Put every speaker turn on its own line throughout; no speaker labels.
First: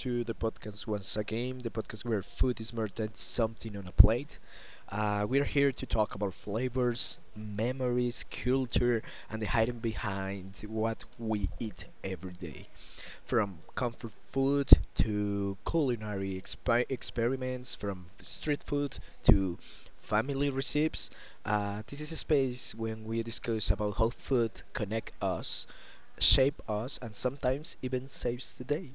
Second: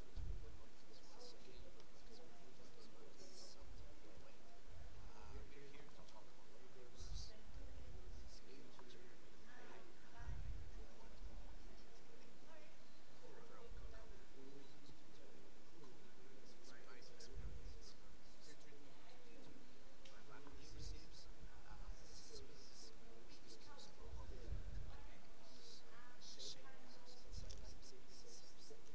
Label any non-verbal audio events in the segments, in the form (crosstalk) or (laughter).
to the podcast once again, the podcast where food is more than something on a plate. We're here to talk about flavors, memories, culture, and the hiding behind what we eat every day. From comfort food to culinary expi experiments, from street food to family recipes. This is a space when we discuss about how food connect us shape us and sometimes even saves the day.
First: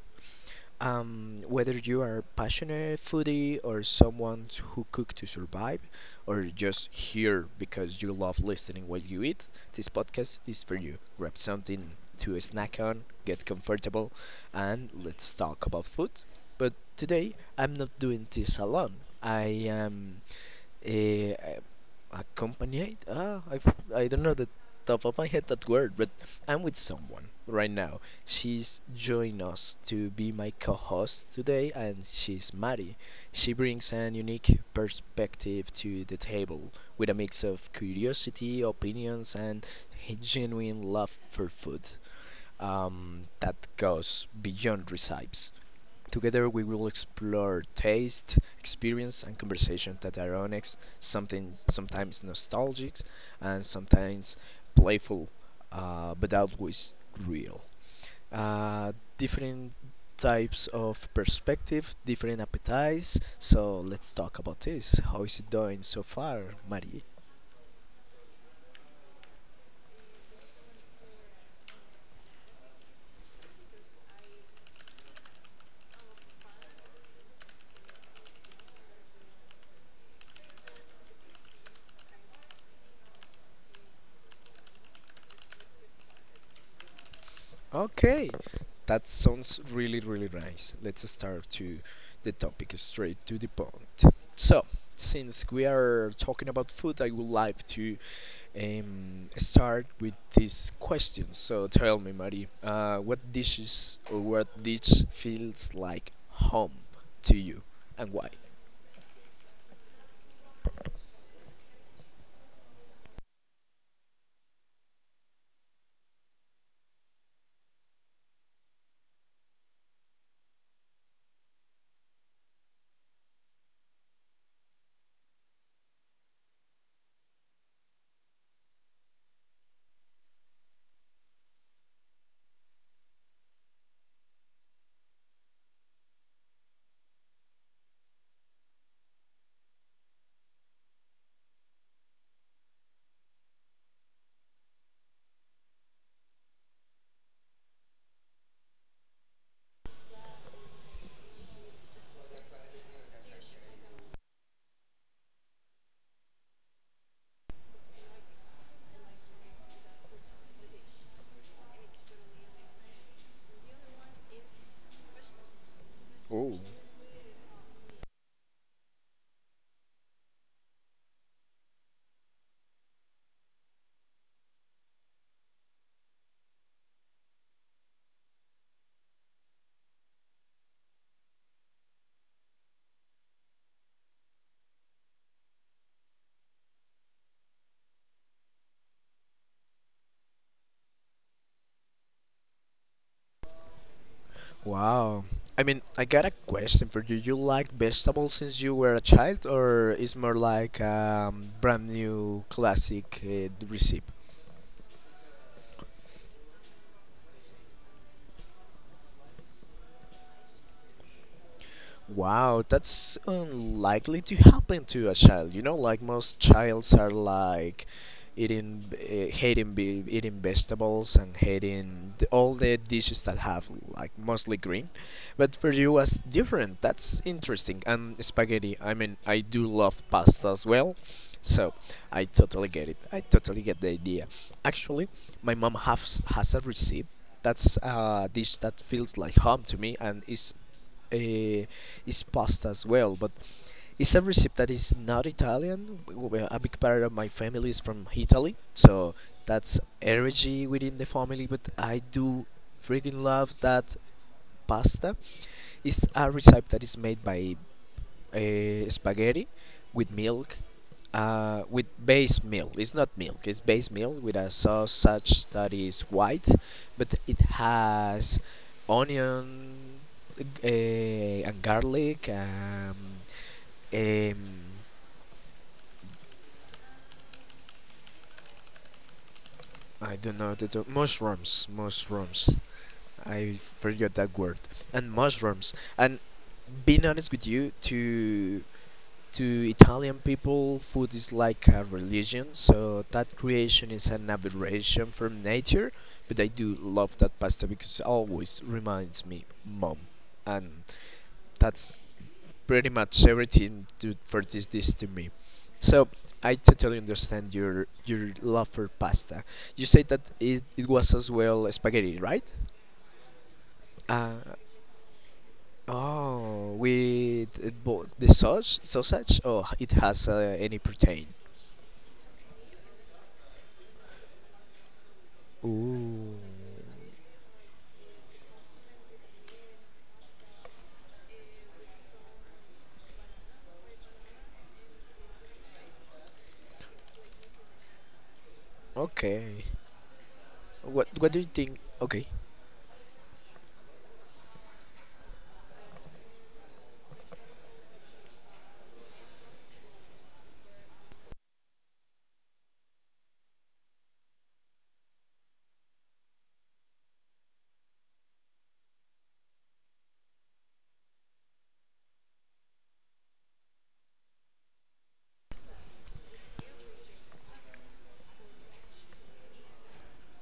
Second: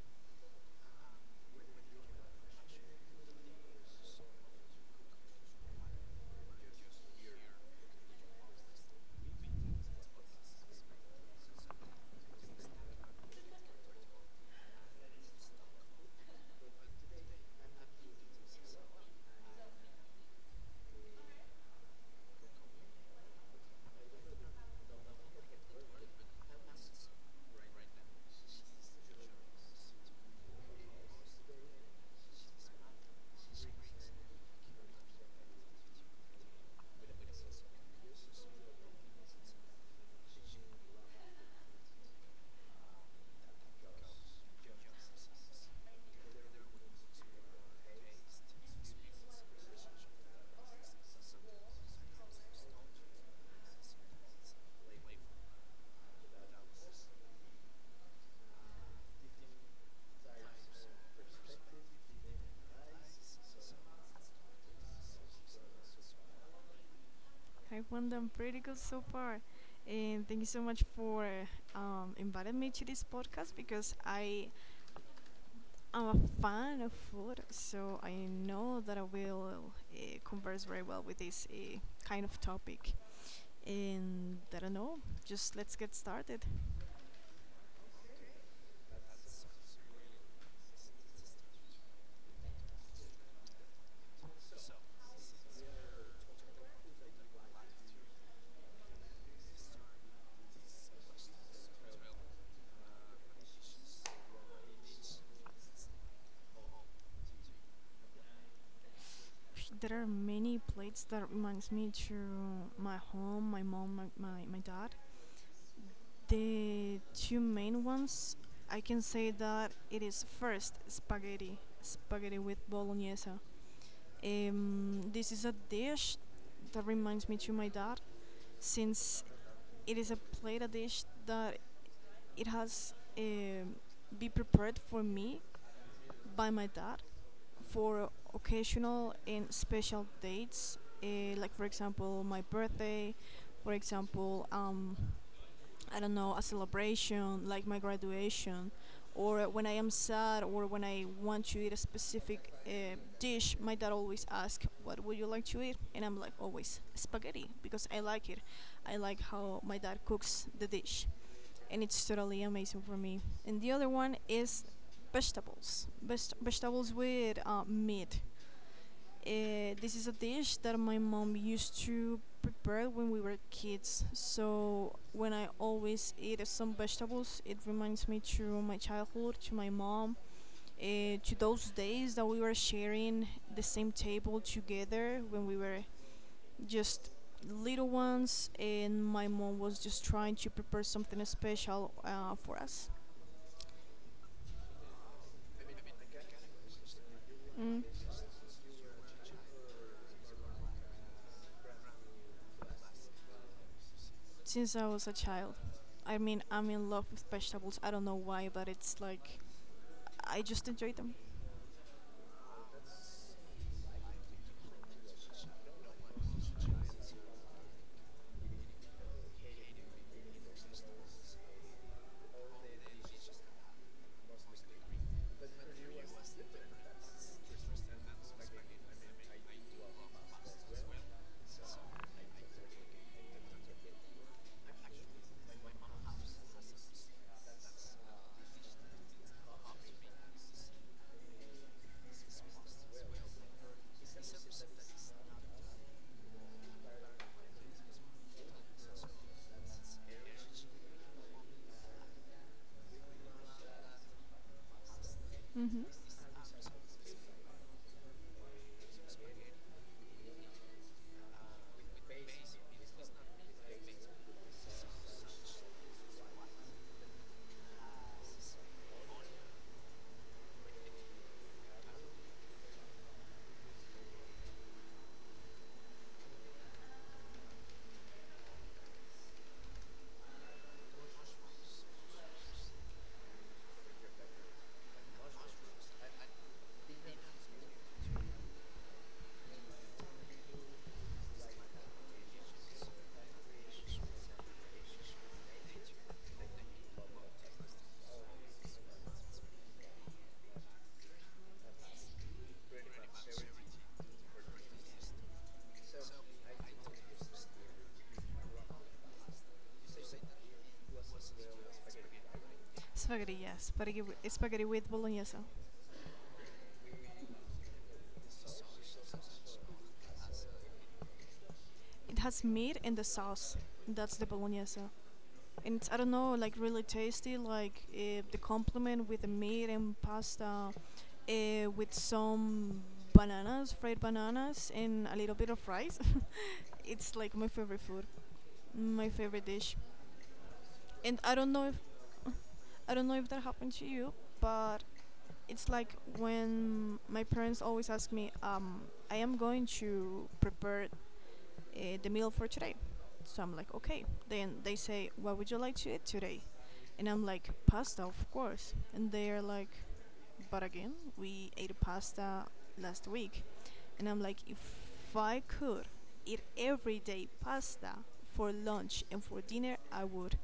Whether you are passionate foodie or someone who cook to survive or just here because you love listening while you eat, this podcast is for you. Grab something to snack on, get comfortable, and let's talk about food. But today I'm not doing this alone. I am uh, accompanied? Ah, I don't know the top of my head that word, but I'm with someone right now. She's joined us to be my co-host today, and she's Mari. She brings an unique perspective to the table with a mix of curiosity, opinions, and a genuine love for food that goes beyond recipes. Together, we will explore taste, experience, and conversation that are honest, something sometimes nostalgic, and sometimes playful, but always real. Uh, Different types of perspective, different appetites. So let's talk about this. How is it doing so far, Marie?
I've won them pretty good so far. And thank you so much for inviting me to this podcast because I am a fan of food, so I know that I will converse very well with this kind of topic. And I don't know, just let's get started.
Okay, that sounds really, really nice. Let's start to the topic straight to the point. So, since we are talking about food, I would like to start with this question. So, tell me, Marie, what dishes or what dish feels like home to you and why?
There are many plates that reminds me to my home, my mom, my dad. The two main ones, I can say that it is first spaghetti, with bolognese. This is a dish that reminds me to my dad, since it is a plate a dish that it has be prepared for me by my dad for occasional and special dates, like for example my birthday, for example I don't know, a celebration like my graduation, or when I am sad, or when I want to eat a specific dish, my dad always asks, "What would you like to eat?" And I'm like, always spaghetti because I like it. I like how my dad cooks the dish, and it's totally amazing for me. And the other one is vegetables,
Oh.
vegetables with meat. This is a dish that my mom used to prepare when we were kids. So when I always eat some vegetables, it reminds me to my childhood, to my mom, to those days that we were sharing the same table together when we were just little ones, and my mom was just trying to prepare something special for us.
Wow. I mean, I got a question for you. You like
mm,
vegetables since you were a child, or is more like brand new classic recipe?
since I was a child. I mean, I'm in love with vegetables. I don't know why, but it's like I just enjoyed them.
Wow, that's unlikely to happen to a child. You know, like most childs are like eating vegetables and hating the, all the dishes that have like mostly green. But for you, was different. That's interesting. And spaghetti. I mean, I do love pasta as well. So I totally get it. I totally get the idea. Actually, my mom has a recipe that's a dish that feels like home to me and uh, is pasta as well, but it's a recipe that is not Italian. A big part of my family is from Italy, so that's energy within the family. But I do freaking love that pasta.
Hmm.
It's a recipe that is made by spaghetti with milk with base milk. It's not milk. It's base milk with a sausage that is white, but it has onion and garlic. Um, I don't know mushrooms. Mushrooms. I forgot that word. And mushrooms. And being honest with you, to Italian people, food is like a religion, so that creation is an aberration from nature. But I do love that pasta because it always reminds me mom, and that's pretty much everything for this dish to me. So I totally understand your love for pasta. You said that it was as well spaghetti, right?
Spaghetti, yes. Spaghetti,
Uh,
spaghetti with bolognese.
the sausage, sausage. Oh, it has any protein.
It has meat in the sauce. That's the bolognese. And it's, I don't know,
Ooh.
like really tasty, like the complement with the meat and pasta with some bananas, fried bananas, and a little bit of rice. (laughs) It's like my favorite food, my favorite
Okay.
dish. And
What do you think? Okay.
I don't know if that happened to you, but it's like when my parents always ask me, I am going to prepare the meal for today. So I'm like, okay. Then they say, what would you like to eat today? And I'm like, pasta, of course. And they're like, but again, we ate pasta last week. And I'm like, if I could eat every day pasta for lunch and for dinner, I would.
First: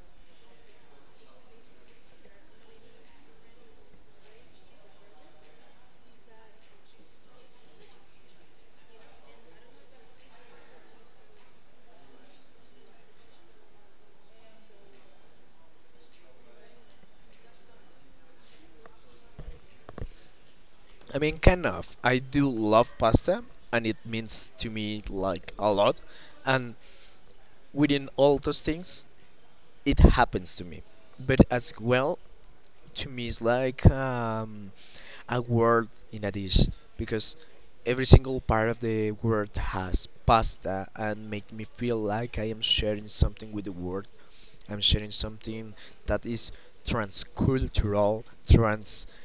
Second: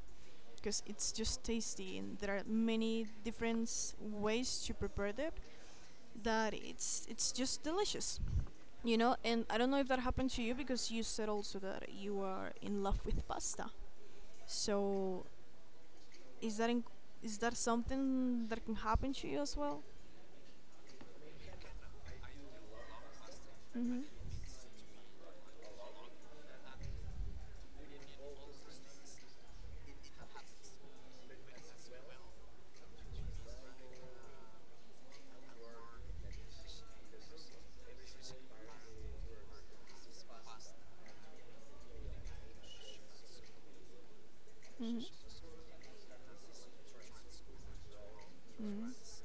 Because it's just tasty and there are many different ways to prepare it that it's just delicious, and I don't know if that happened to you because you said also that you are in love with pasta, so is that in, is that something that can happen to you as well?
I mean, kind of. I do love pasta, and it
Mm-hmm.
means to me like a lot. And within all those things, it happens to me. But as well, to me, it's like a word in a dish because every single part of the word has pasta and make me feel like I am sharing something with the world. I'm
Mm-hmm.
sharing something that is transcultural, trans
Mm-hmm.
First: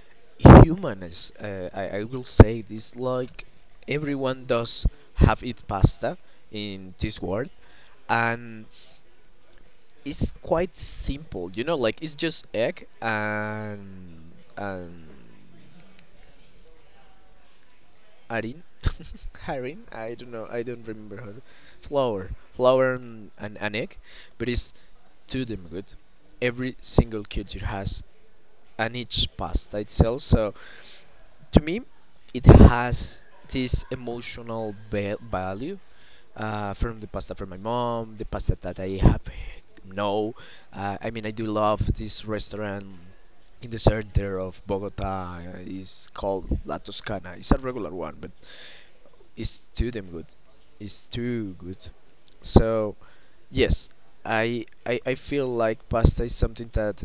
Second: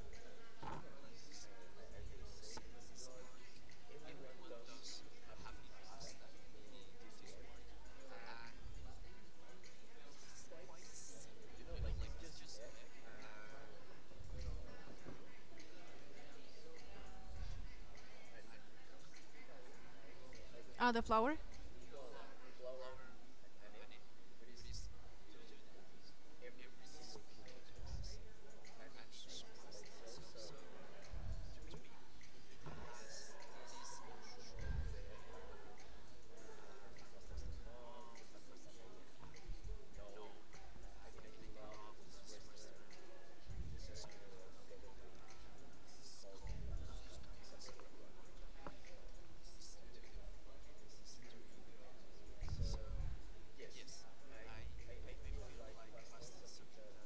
humans, I will say this like everyone does have eat pasta in this world, and it's quite simple. You know, like it's just egg and harin, harin. I don't know. I don't
Ah, the
remember how.
flour.
Flour, flour and an egg, but it's too damn good. Every single culture has and each pasta itself. So to me, it has this emotional value from the pasta from my mom, the pasta that I have no. I mean, I do love this restaurant in the center of Bogota. It's called La Toscana. It's a regular one, but it's too damn good. It's too good. So yes, I feel like pasta is something that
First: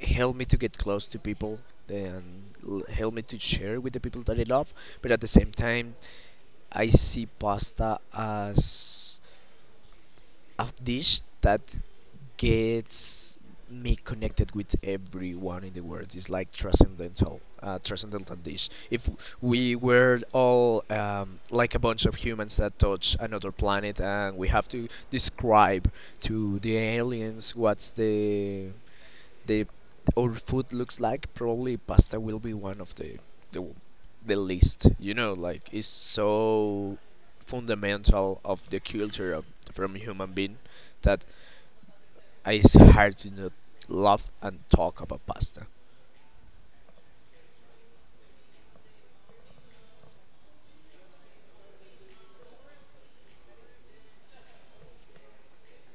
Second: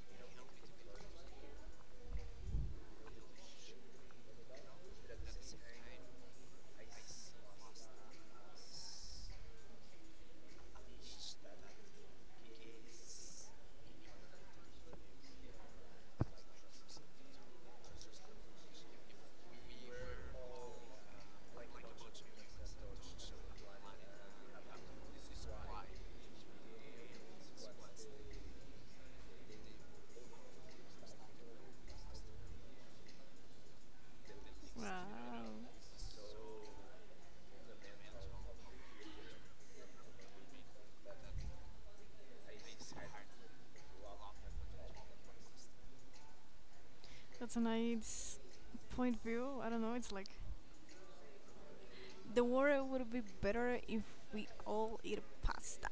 helped me to get close to people and help me to share with the people that I love. But at the same time, I see pasta as a dish that gets me connected with everyone in the world. It's like transcendental, transcendental dish. If we were all like a bunch of humans that touch another planet, and we have to describe to the aliens what's the our food looks like, probably pasta will be one of the the least. You know,
Wow,
like it's so fundamental of the culture of from human being that it's hard to not laugh and talk about pasta.
that's a nice point view. I don't know, it's like the world would be better if we all eat pasta.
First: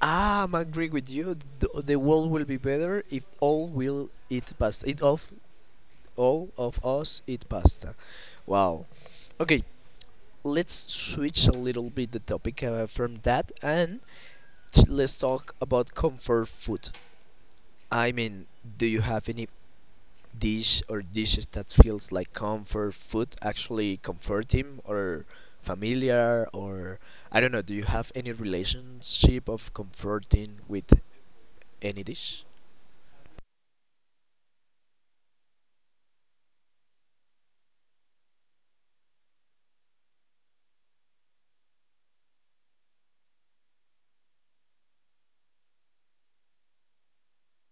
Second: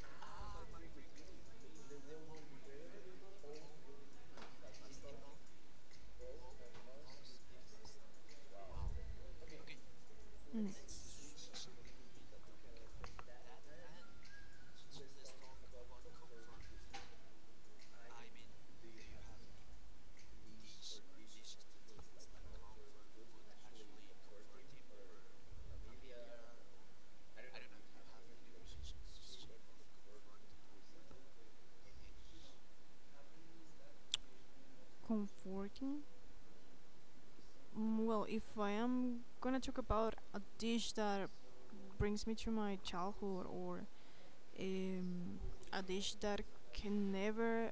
Ah, I'm agree with you. The world will be better if all will eat pasta. It of All of us eat pasta. Wow. Okay,
mm.
let's switch a little bit the topic from that and let's talk about comfort food. I mean, do you have any dish or dishes that feels like comfort food actually comforting or familiar or I don't know, do you have any relationship of comforting with any dish?
Comforting. Mm, well, if I am gonna talk about a dish that brings me to my childhood, or um, a dish that can never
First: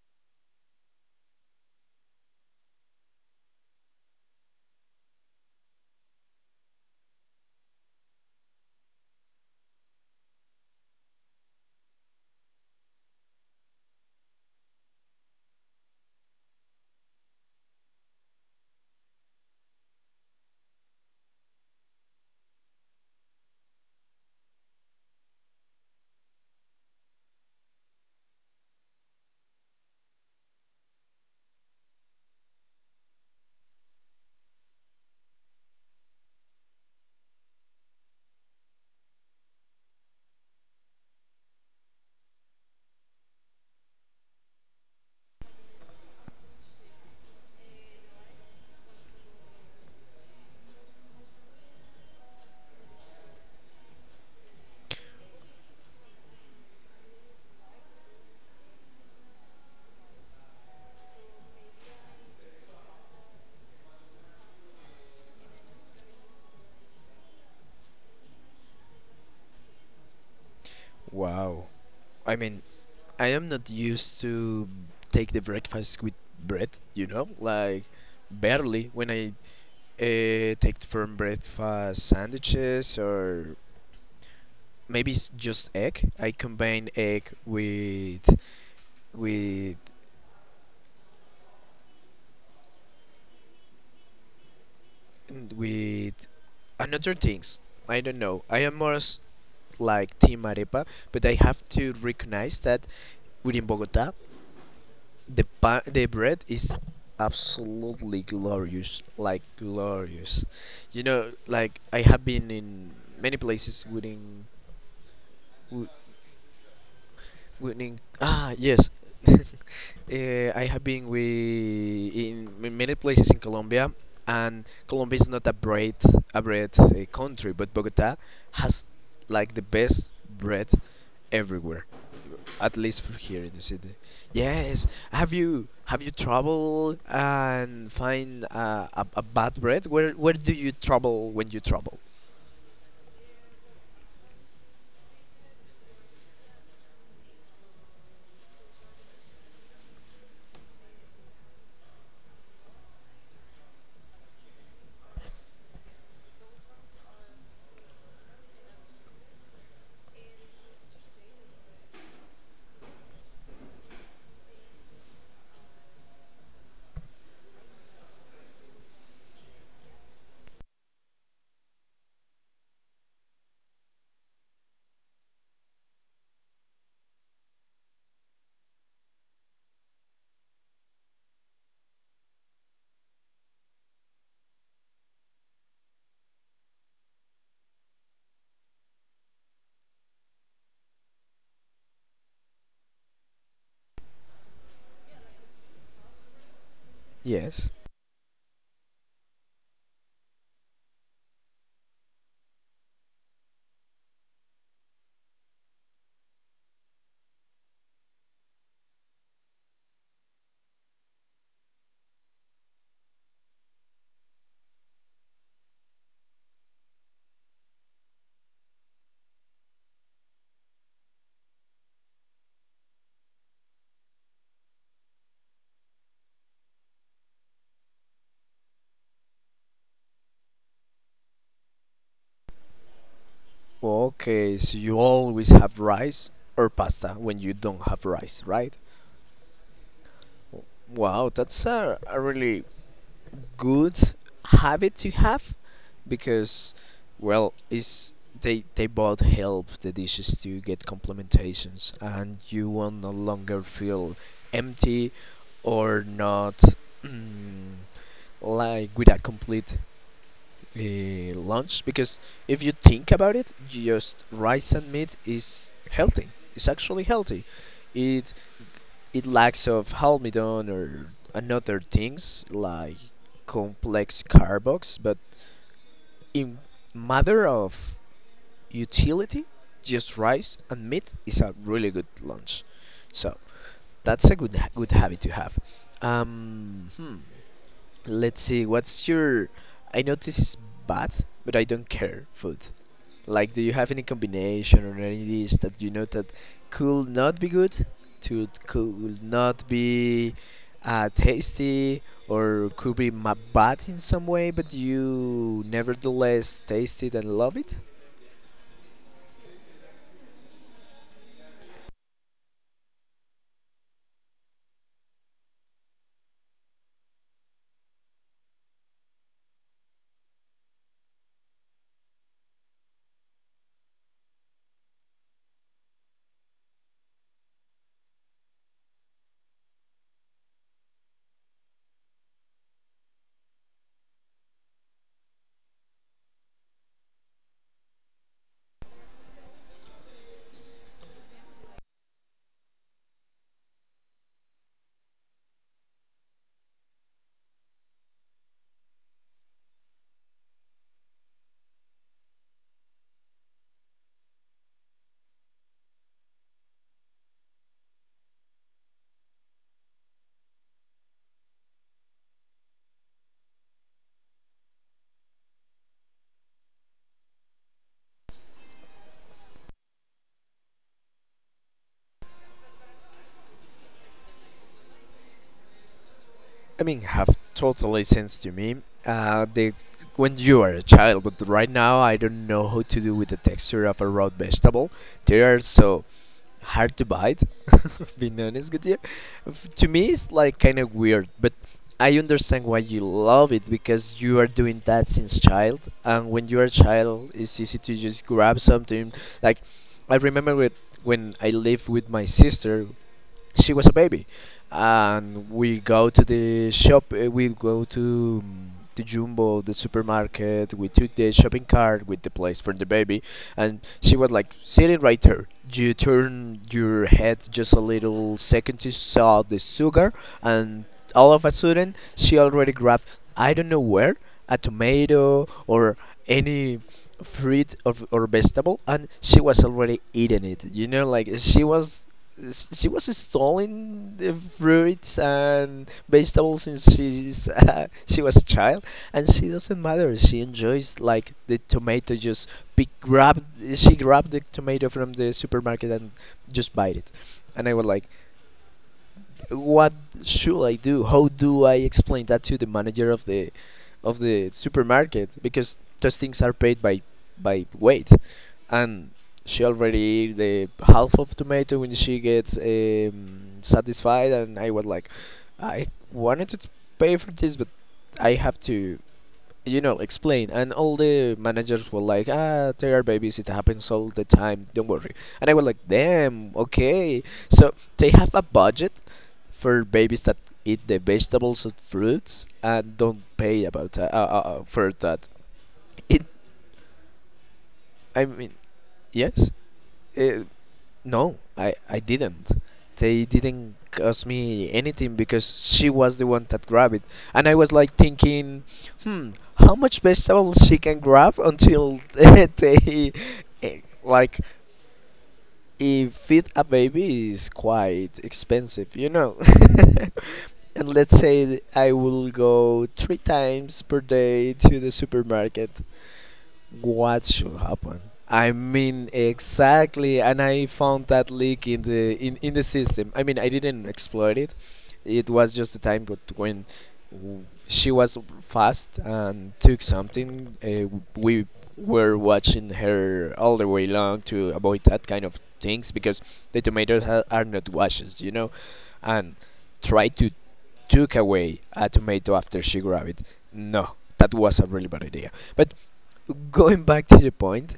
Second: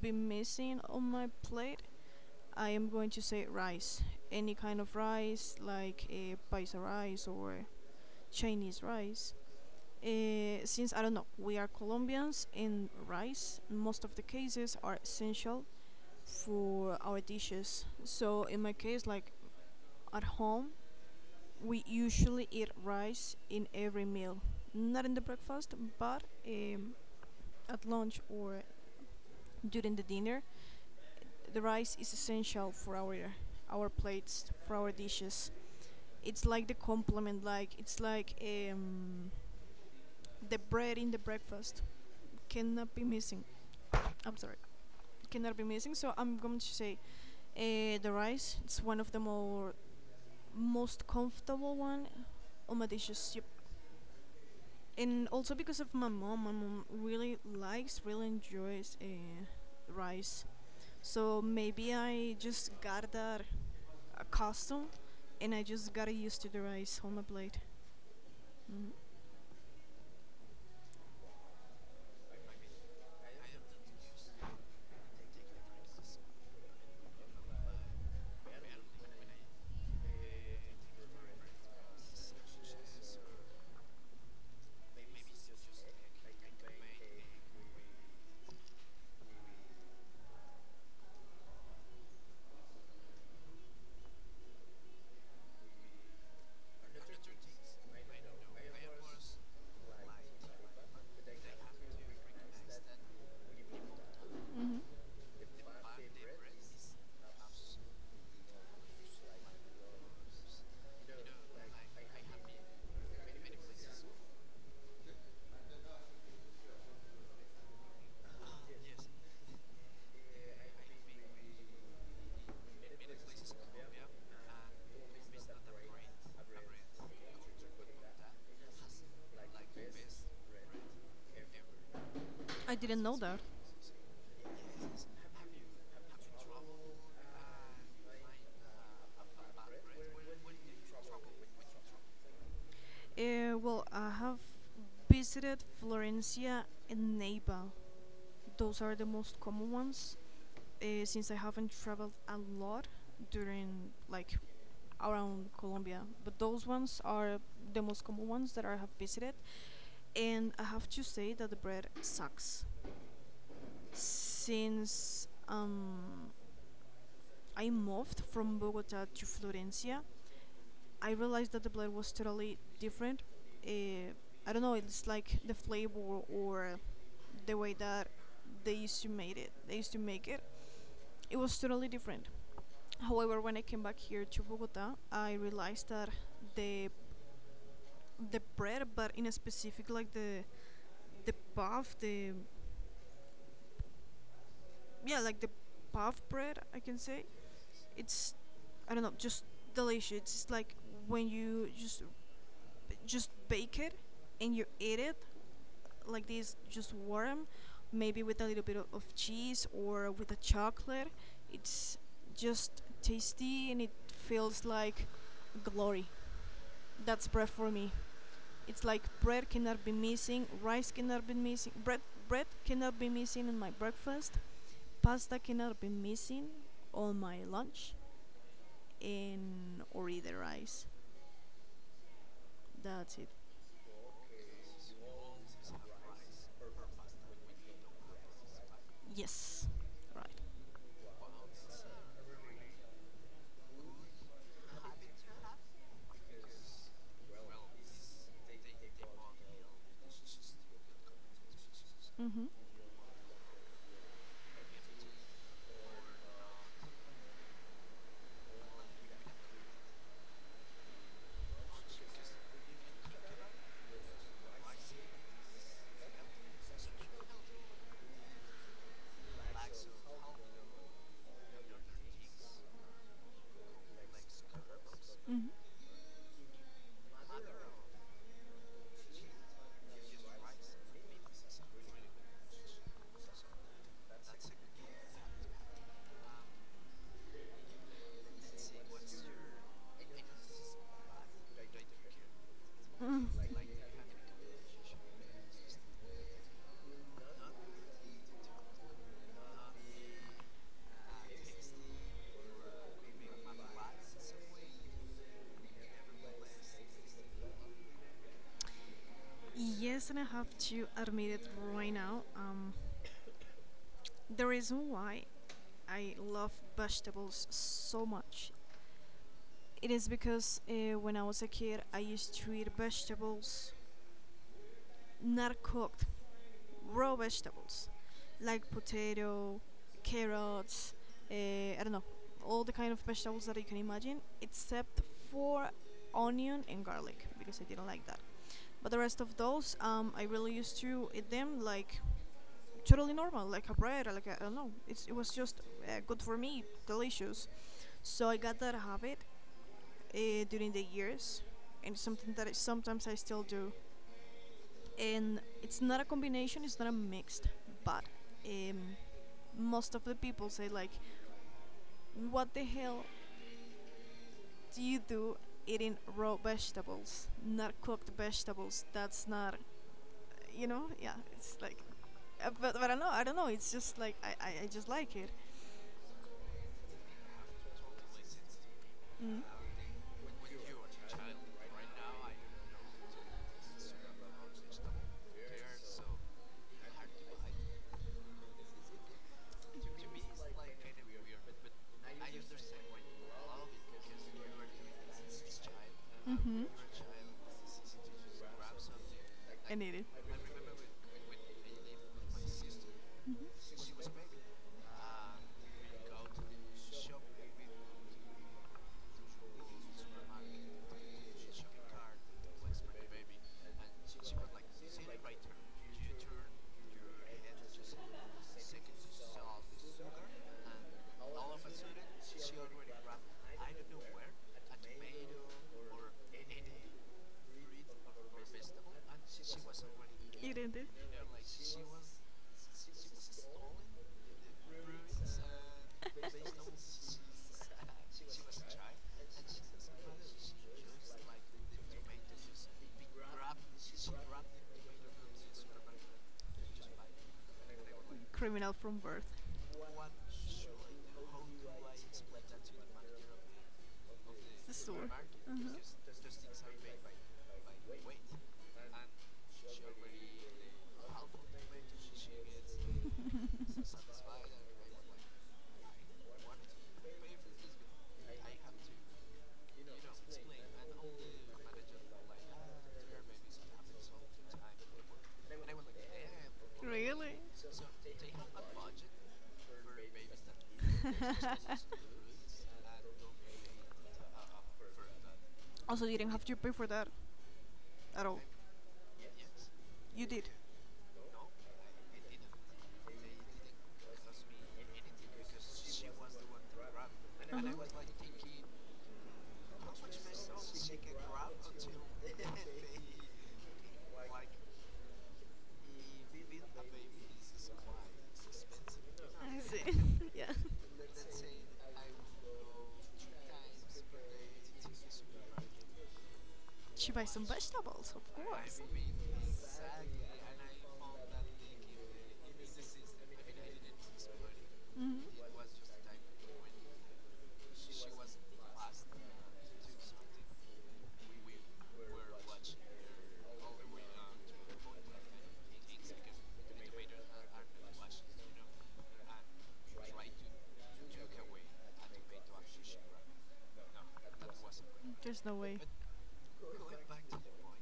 be missing on my plate, I am going to say rice. Any kind of rice, like paisa rice or Chinese rice. Since I don't know, we are Colombians, and rice, in most of the cases, are essential for our dishes. So in my case, like at home we usually eat rice in every meal, not in the breakfast, but at lunch or during the dinner. The rice is essential for our plates, for our dishes. It's like the complement, like it's like the bread in the breakfast cannot be missing. I'm sorry, cannot be missing. So I'm going to say the rice. It's one of the more most comfortable one on my dishes. And also because of my mom. My mom really likes, really enjoys rice. So maybe I just got that custom, and I just got used to the rice on my plate. Hmm.
Wow. I mean, I am not used to take the breakfast with bread, you know? Like barely when I take from breakfast sandwiches or maybe it's just egg. I combine egg with with another things, I don't know. I am more like Team Arepa, but I have to recognize that within Bogota, the bread is absolutely glorious, like glorious. You know, like I have been in many places wi- within ah yes. (laughs) I have been with in many places in Colombia, and Colombia is not a bread country, but Bogota has like the best bread everywhere,
I
at
didn't
least
know
for
that.
here in the city. Yes, have you traveled and find a bad bread? Where do you travel when you travel?
Well, I have visited Florencia and Neiva. Those are the most common ones. Since I haven't traveled a lot during like around Colombia, but those ones are the most common ones that I have visited. And I have to say that the bread sucks. Since I moved from Bogota to Florencia, I realized that the blend was totally different. Uh, I don't know, it's like the flavor or the way that they used to made it. They used to make it. It was totally different. However, when I came back here to Bogota, I realized that the the bread, but in a specific like the puff, the yeah, like the puff bread, I can say
Yes.
it's I don't know, just delicious. It's like when you just bake it and you eat it like this, just warm, maybe with a little bit of cheese or with a chocolate. It's just tasty and it feels like glory. That's bread for me. It's like bread cannot be missing, rice cannot be missing, bread cannot be missing in my breakfast, pasta cannot be missing on my lunch, and or either rice. That's it.
Okay, so you always have rice or pasta when you don't have rice, right?
Yes, right.
Wow, that's a really good habit to have because well is they both help the dishes to get complementations and
Mm-hmm.
you will no longer feel empty or not mm, like with a complete lunch because if you think about it just rice and meat is healthy it's actually healthy it it lacks of halmidon or another things like complex carbox, but
Mm-hmm.
in matter of utility, just rice and meat is a really good lunch. So that's a good habit to have. Um, hmm, let's see. What's your? I know this is bad, but I don't care. Food.
Mm.
Like, do you have any combination or any dish that you know that could not be good, to could not be tasty, or could be bad in some way, but you nevertheless taste it and love it?
Yes, and I have to admit it right now. The reason why I love vegetables so much, it is because when I was a kid, I used to eat vegetables not cooked. Raw vegetables like potato, carrots, I don't know, all the kind of vegetables that you can imagine, except for onion and garlic because I didn't like that. But the rest of those, I really used to eat them like totally normal, like a bread, or like a, I don't know. It's, it was just good for me, delicious. So I got that habit uh, during the years, and something that sometimes I still do, and it's not a combination, it's not a mixed, but um, most of the people say like, what the hell do you do eating raw vegetables, not cooked vegetables, that's not, you know. Yeah, it's like but I don't know, it's just like I just like it.
I mean, have totally sense to me.
Mm.
The When you are a child, but right now I don't know how to do with the texture of a raw vegetable. They are so hard to bite (laughs) have been honest with you. To me, it's like kind of weird, but I understand why you love it because you are doing that since child. And when
Mm-hmm.
you're a child, it's easy to just grab something. Like
I need it.
I remember with when I lived with my sister, she
Mm-hmm.
was a baby, and we go to the shop. We go to the Jumbo, the supermarket. We took the shopping cart with the place for the baby, and she was like sitting right there. You turn your head just a little second to saw the sugar, and all of a sudden she already grabbed I don't know where a tomato or any fruit or vegetable and she was already eating
It
it
ended.
you know like she was stealing the fruits and vegetables since she's (laughs) she was a child, and she doesn't matter. She enjoys like the tomato. Just pick, grab. She grabbed the tomato from the supermarket and just bite it. And I was like,
Criminal from birth.
what should I do? How do I explain that to the manager of the
The store.
supermarket?
Mhm.
Because those things are paid by weight and she already ate the half of tomato when she gets satisfied. And I was like, I wanted to pay for this, but I have to, explain, and all the managers were like, ah, there are babies, it happens all the time, don't worry. And I was like, damn, okay.
Really?
So they have a budget for babies that eat the vegetables and fruits and don't
(laughs)
pay about that, for that
Also, you
it
didn't have to pay for that at
I
all.
mean, yes,
You
uh,
did.
no, I didn't. They didn't cost me anything because she was the one that grabbed it. And I was like thinking, hmm, how much vegetables she can grab until (laughs) eh, like, if feed a baby is quite expensive, you know.
Uh. (laughs) Yeah.
(laughs) And let's say I will go three times per day to the supermarket.
She buy
What
some
should happen?
vegetables, of
I
course.
mean,
Mhm.
exactly, and I found that leak in in the system. I mean, I didn't exploit it. It was just the time, but when she was fast and took something, we were watching her all the way long to avoid that kind of things because the tomatoes are not washes, you know, and try to took away a tomato after she grabbed it. No, that was a really bad idea.
There's no.
But going back to the point,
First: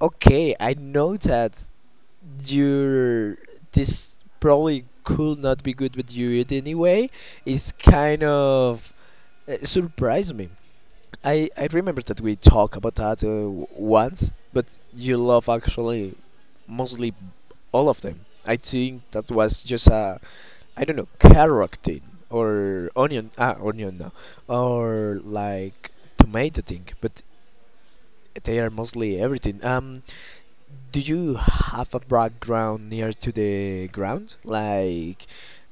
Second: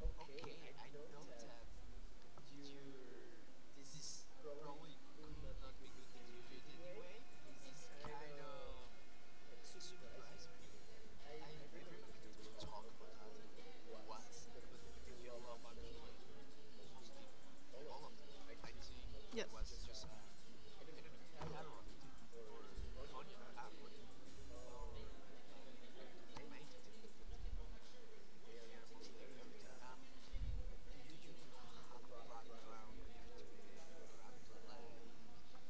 okay, I know that your this probably could not be good with you it anyway. It's kind of surprised me. I remember that we talked about that once, but you love actually mostly all of them. I think that
Yes.
was just a I don't know carrot thing or onion, ah, onion, no, or like tomato thing, but they are mostly everything. Do you have a background near to the ground? Like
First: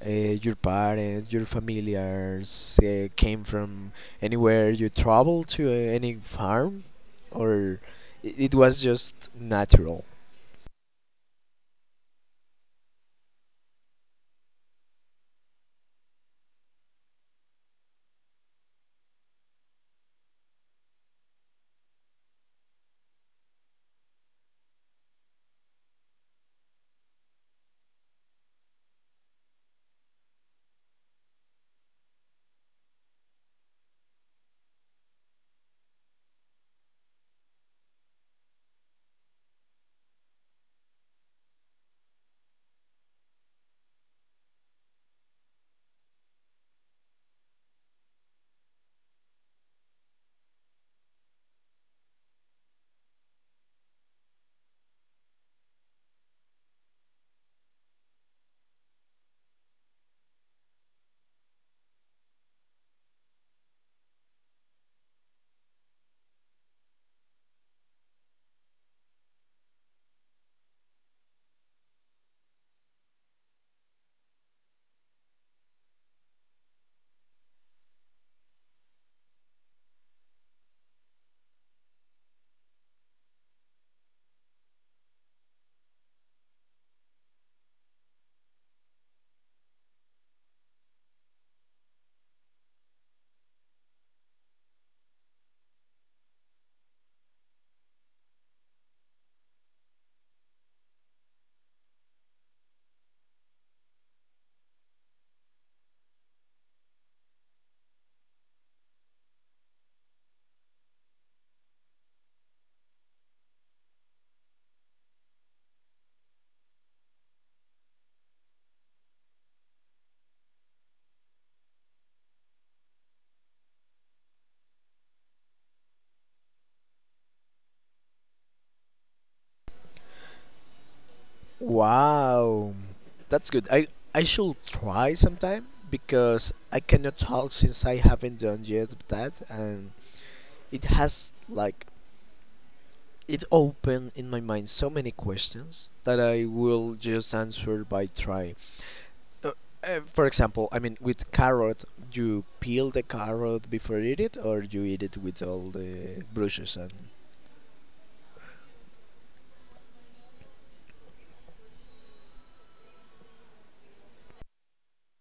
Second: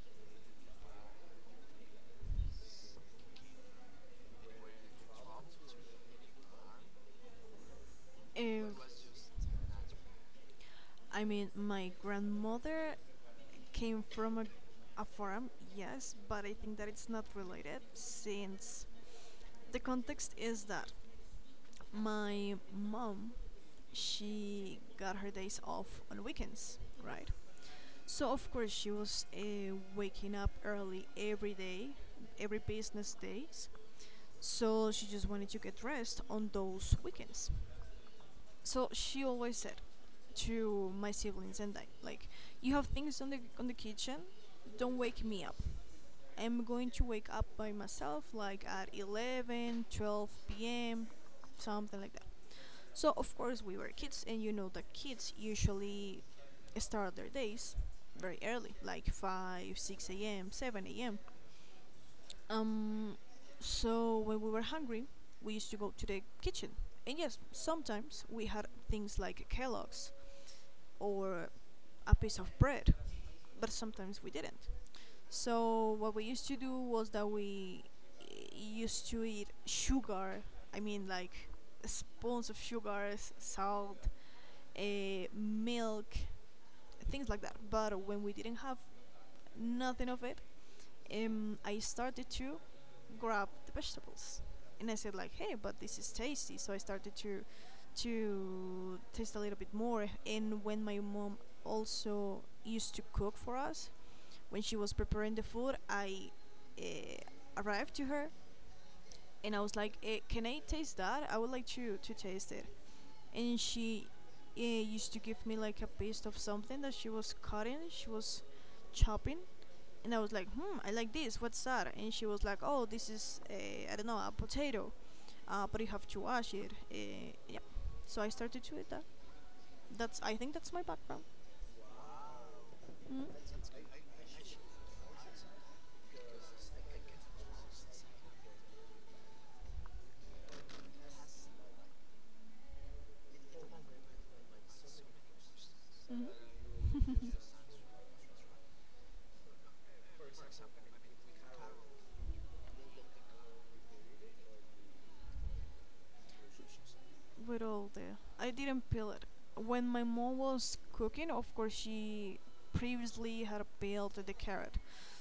uh, your parents, your familiars came from anywhere you traveled to any farm? Or it
Um,
was just natural?
I mean, my grandmother came from a farm, yes, but I think that it's not related since the context is that my mom, she got her days off on weekends, right? So, of course, she was waking up early every day, every business days. So, she just wanted to get rest on those weekends, so she always said to my siblings and I, like, you have things on the kitchen, don't wake me up. I'm going to wake up by myself, like at 11, 12 p.m., something like that. So of course we were kids, and you know that kids usually start their days very early, like 5, 6 a.m., 7 a.m. Um, so when we were hungry, we used to go to the kitchen, and yes, sometimes we had things like Kellogg's or a piece of bread, but sometimes we didn't. So what we used to do was that we used to eat sugar. I mean, like spoons of sugar, salt, uh, milk, things like that. But when we didn't have nothing of it, I started to grab the vegetables, and I said like, "Hey, but this is tasty." So I started to taste a little bit more. And when my mom also used to cook for us, when she was preparing the food, I uh, arrived to her and I was like, "Can I taste that? I would like to taste it." And she used to give me like a piece of something that she was cutting, chopping, and I was like, "Hmm, I like this. What's that?" And she was like, "Oh, this is a I don't know a potato, but you have to wash it." Yeah, so I started to eat that. That's I think that's my background.
Wow,
Mhm.
that's good. I should try sometime because I cannot talk since I haven't done yet that, and it has like it opened in my mind so many questions that I
Mhm.
will just answer by trying. Uh, for example, I mean, with carrot, you peel the carrot before you eat it, or you eat it with all the brushes and
With all the I didn't peel it. When my mom was cooking, of course she previously had peeled the carrot.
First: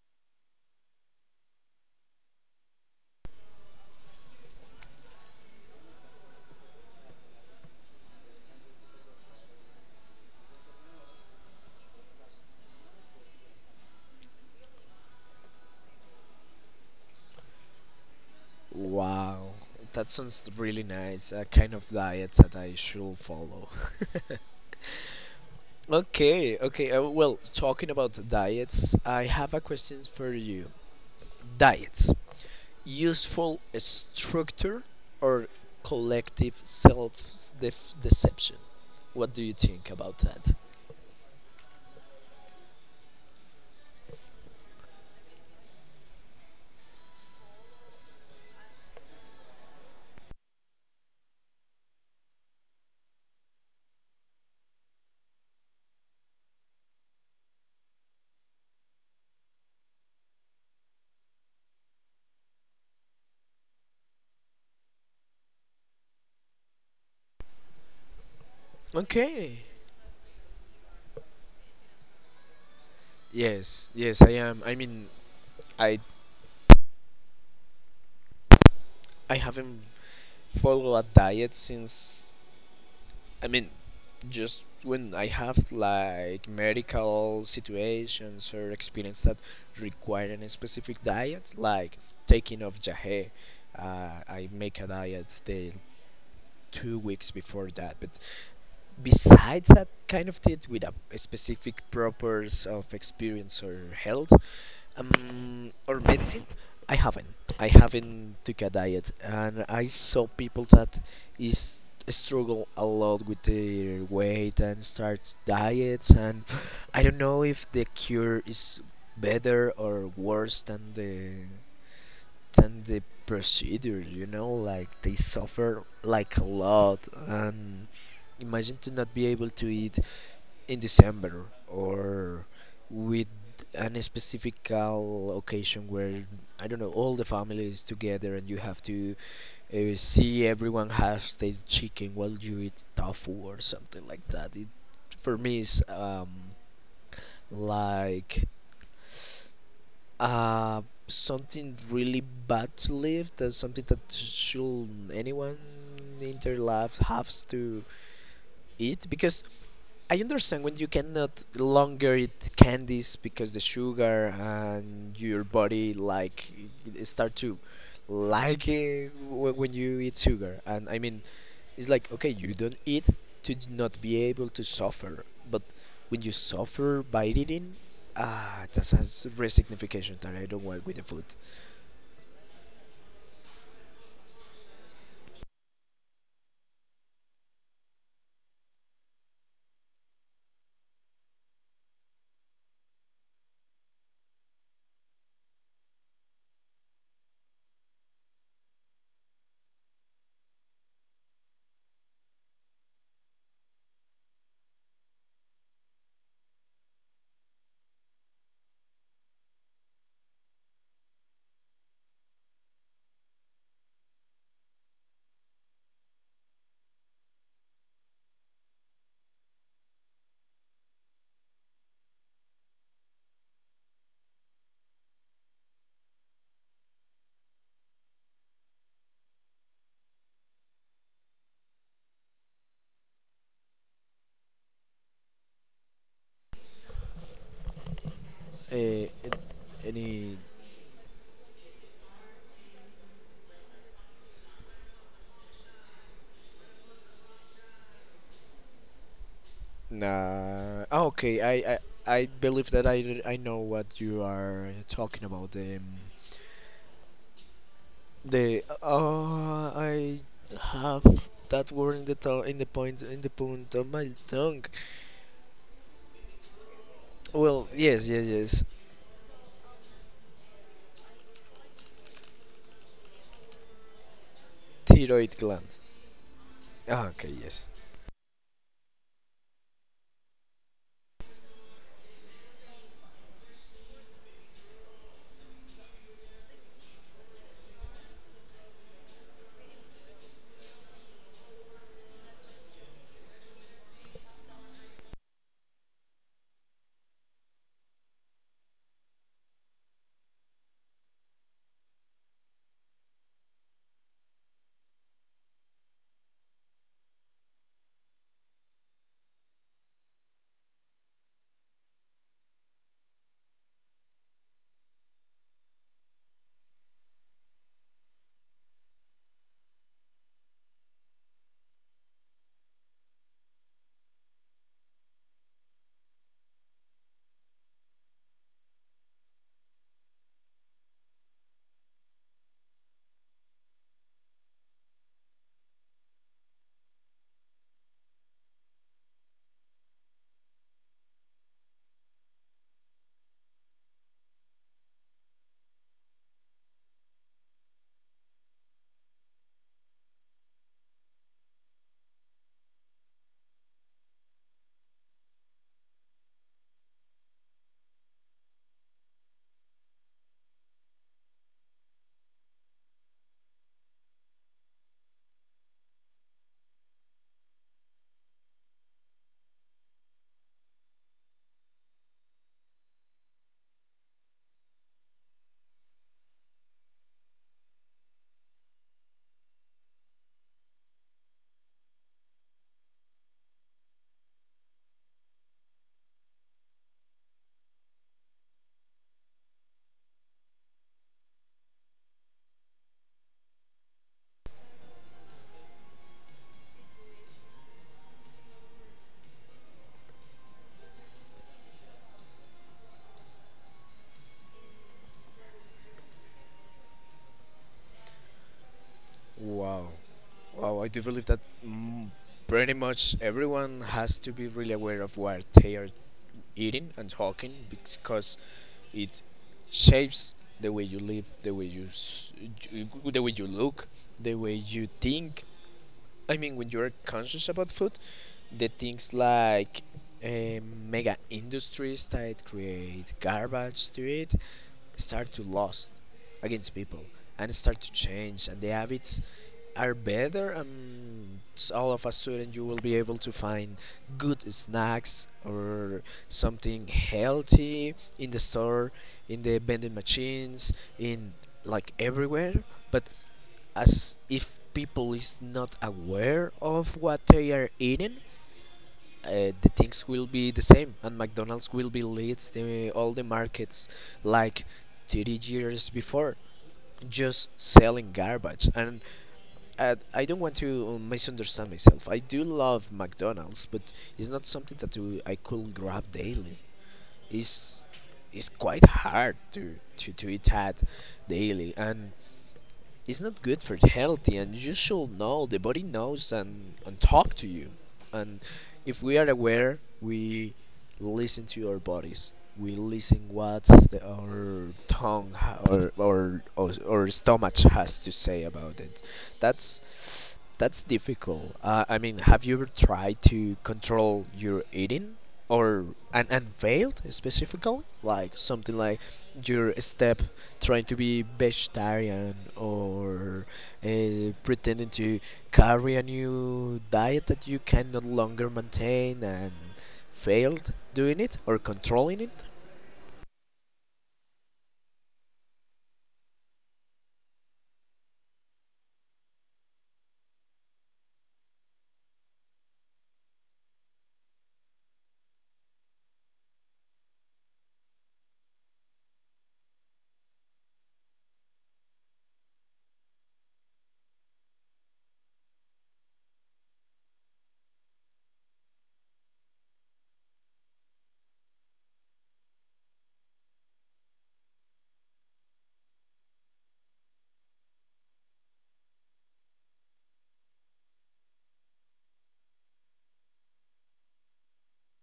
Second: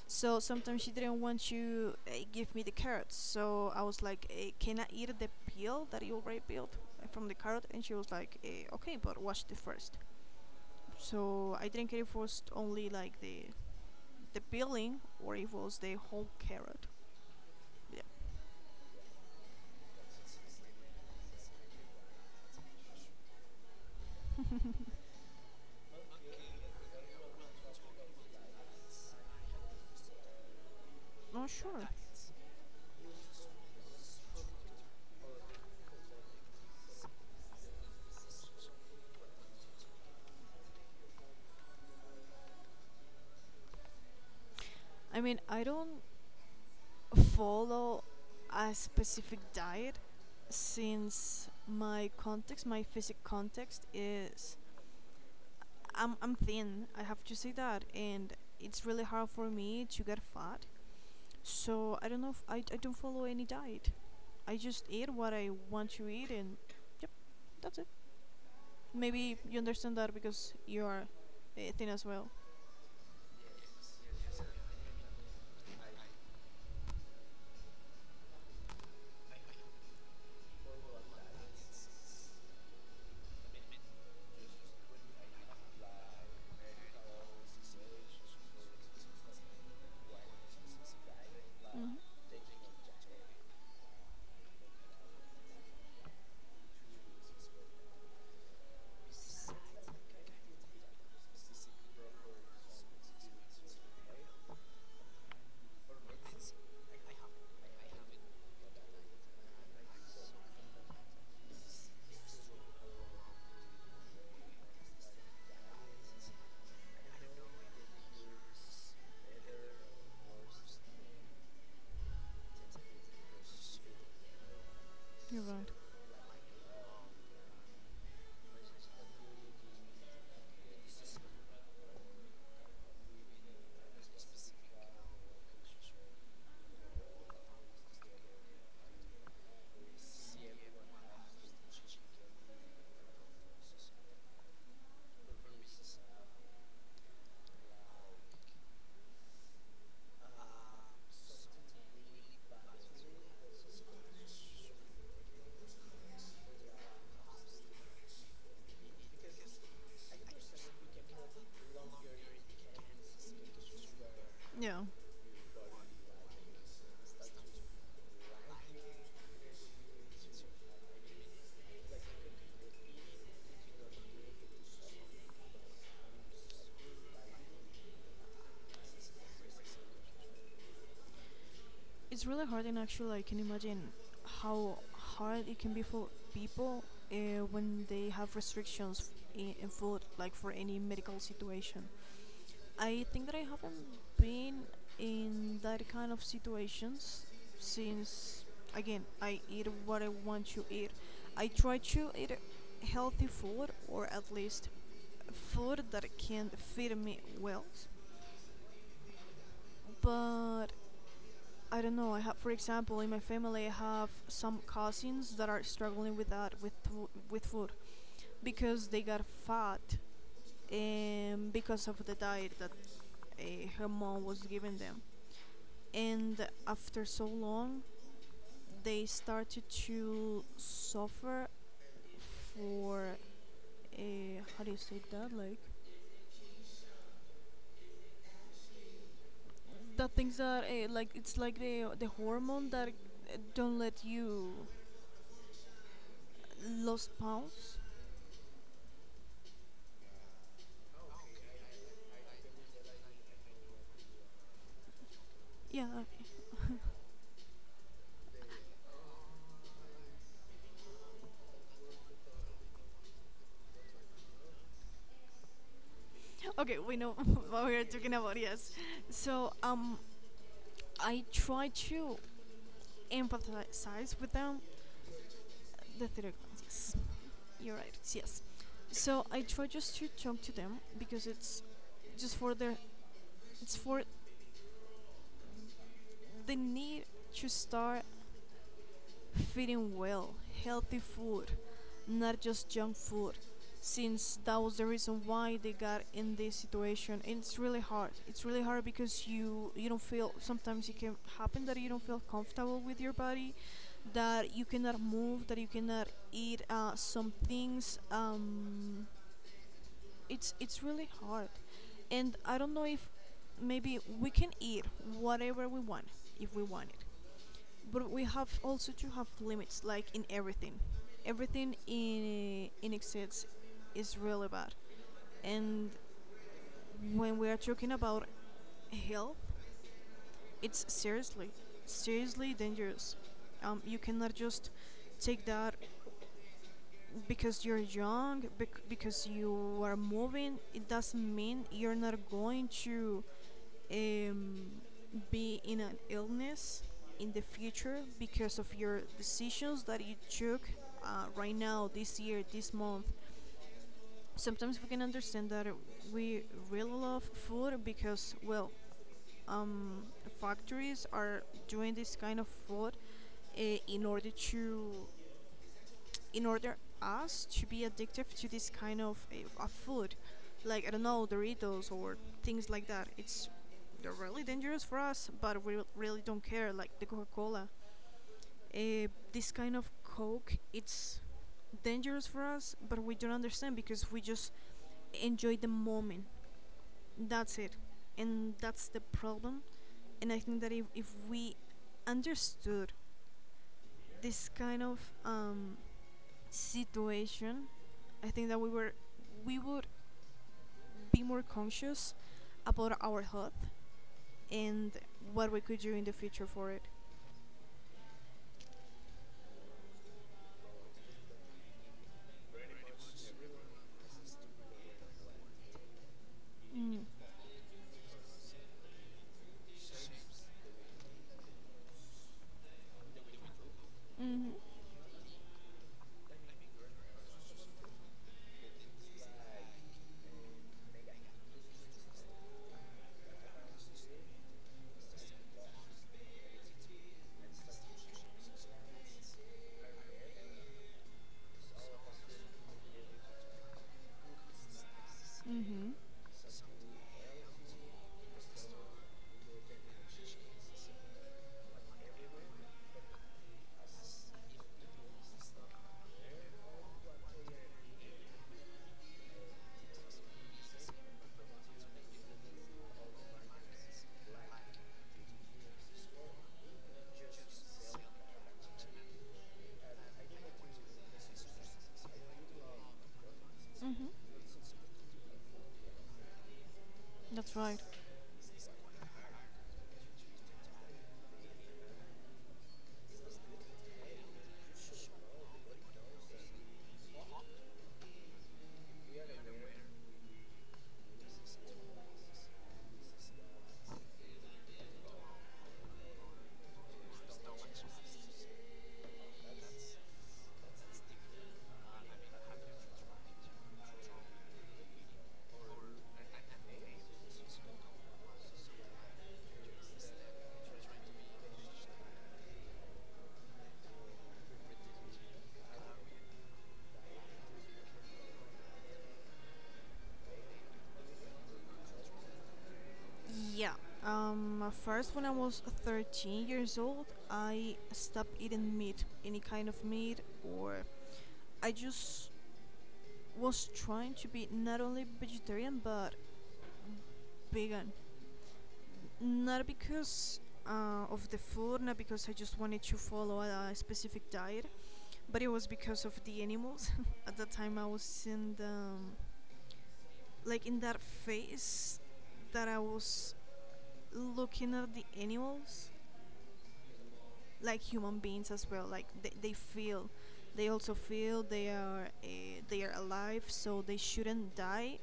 So sometimes she didn't want to give me the carrots. So I was like, "Can I eat the peel that you already peeled from the carrot?" And she was like, "Okay, but wash it first." So I didn't care if it was only like the peeling or if it was the whole carrot. Yeah,
wow. That sounds really nice, a kind of diet that I should follow. Okay, okay. Well, talking about diets, I have a question for you.
not sure.
Diets. Useful structure or collective self deception. What do you think about that?
I mean, I don't follow a specific diet since my context, my physic context is I'm thin, I have to say that, and it's really hard for me to get fat. So I don't know if I, don't follow any diet. I just eat what I want to eat and yep, that's it. Maybe you
Okay.
understand that because you are thin as well.
Yes, yes, I am. I mean, I I haven't followed a diet since. I mean, just when I have like medical situations or experience that require a specific diet,
Hmm.
like taking of jahe, I make a diet the 2 weeks before that. But besides that kind of teeth with a specific purpose of experience or health, or medicine, I haven't. I haven't took a diet, and I saw people that is struggle a lot with their weight and start diets, and I don't know if the cure is better or worse than the procedure, you know, like they
You're right.
suffer like a lot, and imagine to not be able to eat in December or with an specific occasion where I don't know all the family is together and you have to see everyone have their chicken while you eat tofu or something like that. It for me is like uh, something really bad to live, that's something that should anyone in their life has to eat because I understand when you cannot longer eat candies because the sugar
Yeah.
and your body, like, it start to like it when you eat sugar, and I mean it's like, okay, you don't eat to not be able to suffer, but when you suffer by eating, ah, that's a real signification that I don't want with the food.
It's really hard and actually I can imagine how hard it can be for people when they have restrictions in food like for any medical situation. I think that I haven't been in that kind of situations since, again, I eat what I want to eat. I try to eat healthy food or at least food that can feed me well, but I don't know. I have, for example, in my family, I have some cousins that are struggling with that, with food, because they got fat, and because of the diet that uh, her mom was giving them, and after so long, they started to suffer for, how do you say that? Like
Uh,
the things
any?
that like it's like the hormone that don't let you lose pounds.
Nah. Oh, okay. I believe that I know what you are talking about. The
Yeah, okay.
the oh, I have that word in the tongue in the point of my tongue.
Okay, we know (laughs) what
Well,
we are
yes,
talking
yes,
about,
yes.
yes. So, I try to empathize with them.
Thyroid gland.
The third one, yes.
Ah, okay, yes.
You're right, it's yes. So I try just to talk to them because it's just for their, it's for the need to start feeding well, healthy food, not just junk food. Since that was the reason why they got in this situation, and it's really hard. It's really hard because you don't feel. Sometimes it can happen that you don't feel comfortable with your body, that you cannot move, that you cannot eat some things. It's really hard, and I don't know if maybe we can eat whatever we want if we want it, but we have also to have limits, like in everything. Everything in excess is really bad, and when we are talking about health, it's seriously, seriously dangerous. You cannot just take that because you're young, because you are moving, it doesn't mean you're not going to, um, be in an illness in the future because of your decisions that you took right now, this year, this month. Sometimes we can understand that we really love food because, well, um, factories are doing this kind of food uh, in order to, in order us to be addictive to this kind of, of food, like I don't know, Doritos or things like that. It's they're really dangerous for us, but we really don't care, like the Coca-Cola. This kind of coke, it's dangerous for us, but we don't understand because we just enjoy the moment. That's it, and that's the problem. And I think that if we understood this kind of um, situation, I think that we were, we would be more conscious about our health and what we could do in the future for it.
Wow. Wow. I do believe that, mm, pretty much everyone has to be really aware of what they are eating
Mm.
and talking because it shapes the way you live, the way the way you look, the
Mhm.
way you think. I mean, when you're conscious about food, the things like eh, mega industries that create garbage to it start to lost against people and start to change, and the habits are better, and all of a sudden you will be able to find good snacks
Mhm.
or something healthy in the store, in the vending machines, in like everywhere, but as if people is not aware of what they are eating, the things will be the same, and McDonald's will be lead the, all the markets like 30 years before just selling garbage, and I don't want to misunderstand myself. I do love McDonald's, but
Mhm.
it's not something that I could grab daily.
That's right.
It's it's quite hard to eat at daily, and it's not good for healthy, and you should know the body knows and talk to you, and if we are aware, we listen to our bodies, we listen what our tongue or stomach has to say about it. That's difficult. I mean, have you ever tried to control your eating or and failed specifically like something like your step trying to be vegetarian or pretending to carry a new diet that you can no longer maintain and failed doing it or controlling it.
Yeah. At first, when I was 13 years old, I stopped eating meat, any kind of meat, or I just was trying to be not only vegetarian but vegan. Not because of the food, not because I just wanted to follow a specific diet, but it was because of the animals. (laughs) At that time, I was in the like in that phase that I was looking at the animals like human beings as well, like they feel, they also feel, they are alive, so they shouldn't die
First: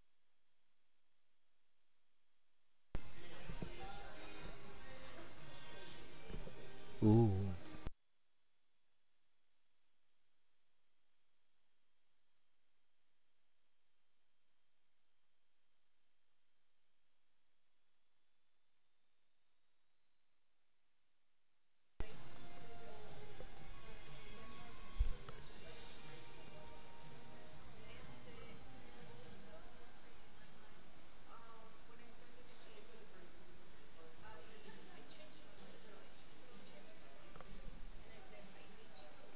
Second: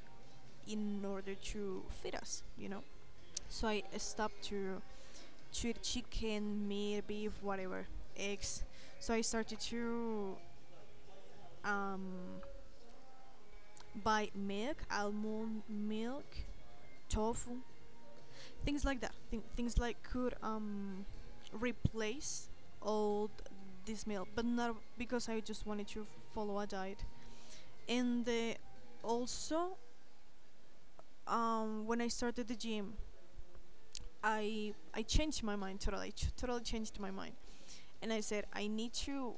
in order to feed us, you know. So I stopped to eat chicken, meat, beef,
Ooh,
whatever, eggs. So I started to um, buy milk, almond milk, tofu, things like that. Things like could replace all this meal, but not because I just wanted to follow a diet. And also, when I started the gym, I changed my mind totally, totally changed my mind, and I said I need to